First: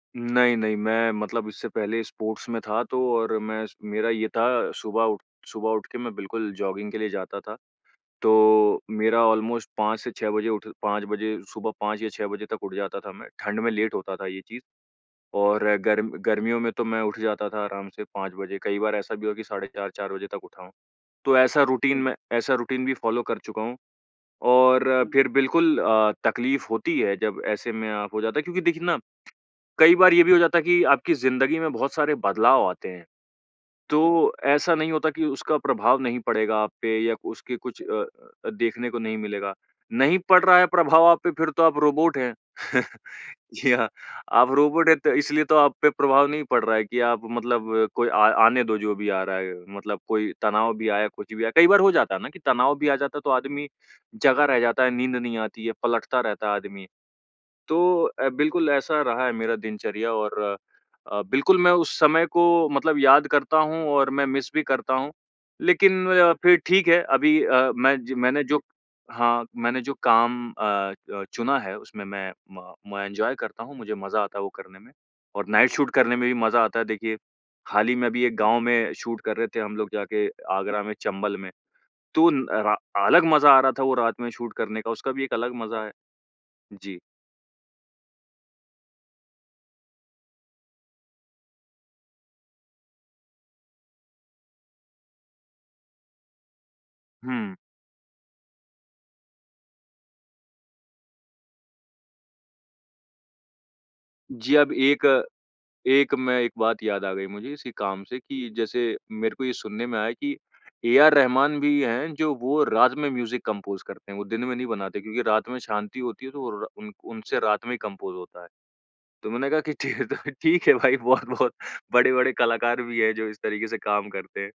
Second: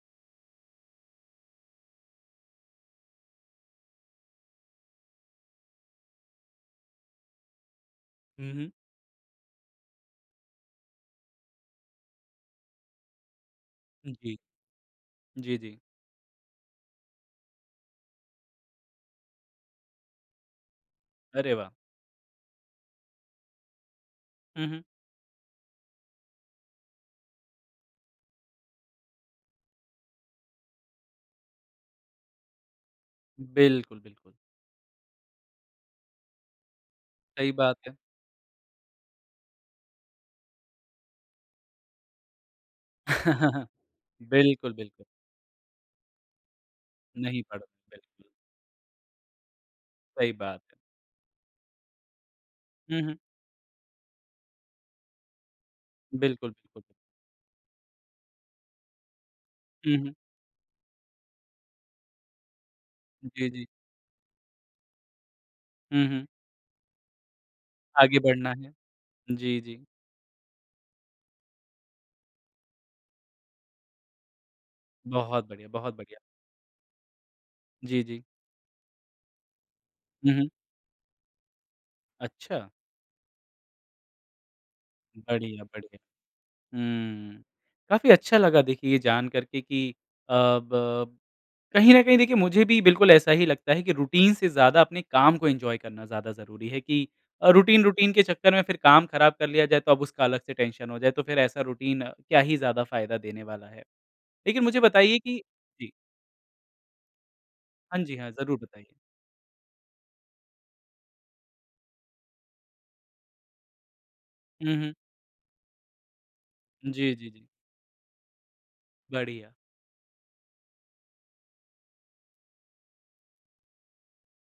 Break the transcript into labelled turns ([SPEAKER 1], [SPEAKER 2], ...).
[SPEAKER 1] नहीं, नहीं, मैं मतलब इससे पहले स्पोर्ट्स में था तो और मैं स मेरा ये था सुबह उठ सुबह उठ के मैं बिल्कुल जॉगिंग के लिए जाता था।
[SPEAKER 2] हुँ, हुँ।
[SPEAKER 1] तो मेरा ऑलमोस्ट 5 से 6 बजे उठ 5 बजे, सुबह 5 या 6 बजे तक उठ जाता था मैं। ठंड में लेट होता था
[SPEAKER 2] जी।
[SPEAKER 1] ये चीज़
[SPEAKER 2] जी,
[SPEAKER 1] और
[SPEAKER 2] जी।
[SPEAKER 1] गर्म गर्मियों में तो मैं उठ जाता था आराम से 5 बजे, कई बार ऐसा भी हुआ कि साढ़े 4-4 बजे तक उठा हूँ। तो
[SPEAKER 2] अरे
[SPEAKER 1] ऐसा
[SPEAKER 2] वाह!
[SPEAKER 1] रूटीन मैं ऐसा रूटीन भी फॉलो कर चुका हूँ
[SPEAKER 2] हुँ, हुँ।
[SPEAKER 1] और फिर बिल्कुल अ, तकलीफ होती है जब ऐसे में अ, हो जाता है क्योंकि देखिए ना, कई बार ये भी हो जाता है कि आपकी ज़िंदगी में बहुत सारे बदलाव आते हैं,
[SPEAKER 2] बिल्कुल, बिल्कुल।
[SPEAKER 1] तो ऐसा नहीं होता कि उसका प्रभाव नहीं पड़ेगा आप पे या
[SPEAKER 2] सही
[SPEAKER 1] उसके
[SPEAKER 2] बात
[SPEAKER 1] कुछ
[SPEAKER 2] है।
[SPEAKER 1] अ अ, देखने को नहीं मिलेगा। नहीं पड़ रहा है प्रभाव आप पे फिर तो आप रोबोट हैं, जी हाँ। आप
[SPEAKER 2] बिल्कुल,
[SPEAKER 1] रोबोट है
[SPEAKER 2] बिल्कुल।
[SPEAKER 1] तो इसलिए तो आप पे प्रभाव नहीं पड़ रहा है कि आप
[SPEAKER 2] नहीं पड़ा,
[SPEAKER 1] मतलब कोई
[SPEAKER 2] बिल्कुल।
[SPEAKER 1] आ आने दो जो भी आ रहा है, मतलब
[SPEAKER 2] सही
[SPEAKER 1] कोई
[SPEAKER 2] बात
[SPEAKER 1] तनाव
[SPEAKER 2] है।
[SPEAKER 1] भी आया, कुछ भी आया, कई बार हो जाता है ना कि तनाव भी आ
[SPEAKER 2] हुँ, हुँ।
[SPEAKER 1] जाता है, तो आदमी जगा रह जाता है, नींद नहीं आती है पलटता रहता
[SPEAKER 2] बिल्कुल,
[SPEAKER 1] है
[SPEAKER 2] बिल्कुल।
[SPEAKER 1] आदमी। तो अ, बिल्कुल ऐसा रहा है मेरा
[SPEAKER 2] हुँ,
[SPEAKER 1] दिनचर्या
[SPEAKER 2] हुँ।
[SPEAKER 1] और अ, बिल्कुल मैं उस समय को मतलब याद
[SPEAKER 2] जी,
[SPEAKER 1] करता
[SPEAKER 2] जी।
[SPEAKER 1] हूँ और मैं मिस भी करता हूँ लेकिन
[SPEAKER 2] हुँ,
[SPEAKER 1] मैं
[SPEAKER 2] हुँ।
[SPEAKER 1] ज़्या फिर ठीक है, अभी अ, मैं ज
[SPEAKER 2] आगे
[SPEAKER 1] मैंने
[SPEAKER 2] बढ़ना
[SPEAKER 1] जो
[SPEAKER 2] है।
[SPEAKER 1] हाँ
[SPEAKER 2] जी,
[SPEAKER 1] मैंने
[SPEAKER 2] जी।
[SPEAKER 1] जो काम अ अ, चुना है उसमे मैं म मैं एन्जॉय करता हूँ, मुझे मज़ा आता है वो करने में
[SPEAKER 2] बहुत
[SPEAKER 1] और
[SPEAKER 2] बढ़िया,
[SPEAKER 1] नाइट शूट
[SPEAKER 2] बहुत
[SPEAKER 1] करने
[SPEAKER 2] बढ़िया।
[SPEAKER 1] में भी मज़ा आता है देखिए। हाल ही
[SPEAKER 2] जी,
[SPEAKER 1] में
[SPEAKER 2] जी।
[SPEAKER 1] अभी एक गाँव में शूट कर रहे थे हम लोग जाके
[SPEAKER 2] हुँ, हुँ।
[SPEAKER 1] आगरा में, चंबल में, तो न
[SPEAKER 2] अच्छा।
[SPEAKER 1] र अलग मज़ा आ रहा था वो रात में शूट करने का उसका भी एक अलग
[SPEAKER 2] बढ़िया,
[SPEAKER 1] मज़ा है।
[SPEAKER 2] बढ़िया।
[SPEAKER 1] जी।
[SPEAKER 2] हुँ, काफ़ी अच्छा लगा देखिए ये जान कर के कि अ, ब कहीं न कहीं देखिए मुझे भी बिल्कुल ऐसा ही लगता है कि रूटीन से ज़्यादा अपने काम को एन्जॉय करना ज़्यादा ज़रूरी है कि अ,
[SPEAKER 1] हुँ।
[SPEAKER 2] रूटीन रूटीन के चक्कर में फिर काम ख़राब कर लिया जाए तो अब उसका अलग से टेंशन हो जाए तो फिर ऐसा रूटीन क्या ही ज़्यादा फ़ायदा देने वाला है।
[SPEAKER 1] जी,
[SPEAKER 2] लेकिन
[SPEAKER 1] अब
[SPEAKER 2] मुझे
[SPEAKER 1] एक
[SPEAKER 2] बताइए कि जी।
[SPEAKER 1] एक मैं एक बात याद आ गई मुझे, इसी
[SPEAKER 2] हाँ
[SPEAKER 1] काम
[SPEAKER 2] जी,
[SPEAKER 1] से
[SPEAKER 2] हाँ,
[SPEAKER 1] कि
[SPEAKER 2] ज़रूर बताइए।
[SPEAKER 1] जैसे मेरे को ये सुनने में आया कि ए आर रहमान भी है जो वो रात में म्यूज़िक कंपोज़ करते हैं, वो दिन में नहीं
[SPEAKER 2] हुँ, हुँ।
[SPEAKER 1] बनाते क्योंकि रात में शांति होती है तो वो रा उन
[SPEAKER 2] जी, जी,
[SPEAKER 1] उनसे
[SPEAKER 2] जी।
[SPEAKER 1] रात में ही कंपोज़ होता है। तो मैंने
[SPEAKER 2] बढ़िया।
[SPEAKER 1] कहा कि ठीक है तो, ठीक है भाई बहुत-बहुत बड़े-बड़े कलाकार भी है जो इस तरीके से काम करते हैं।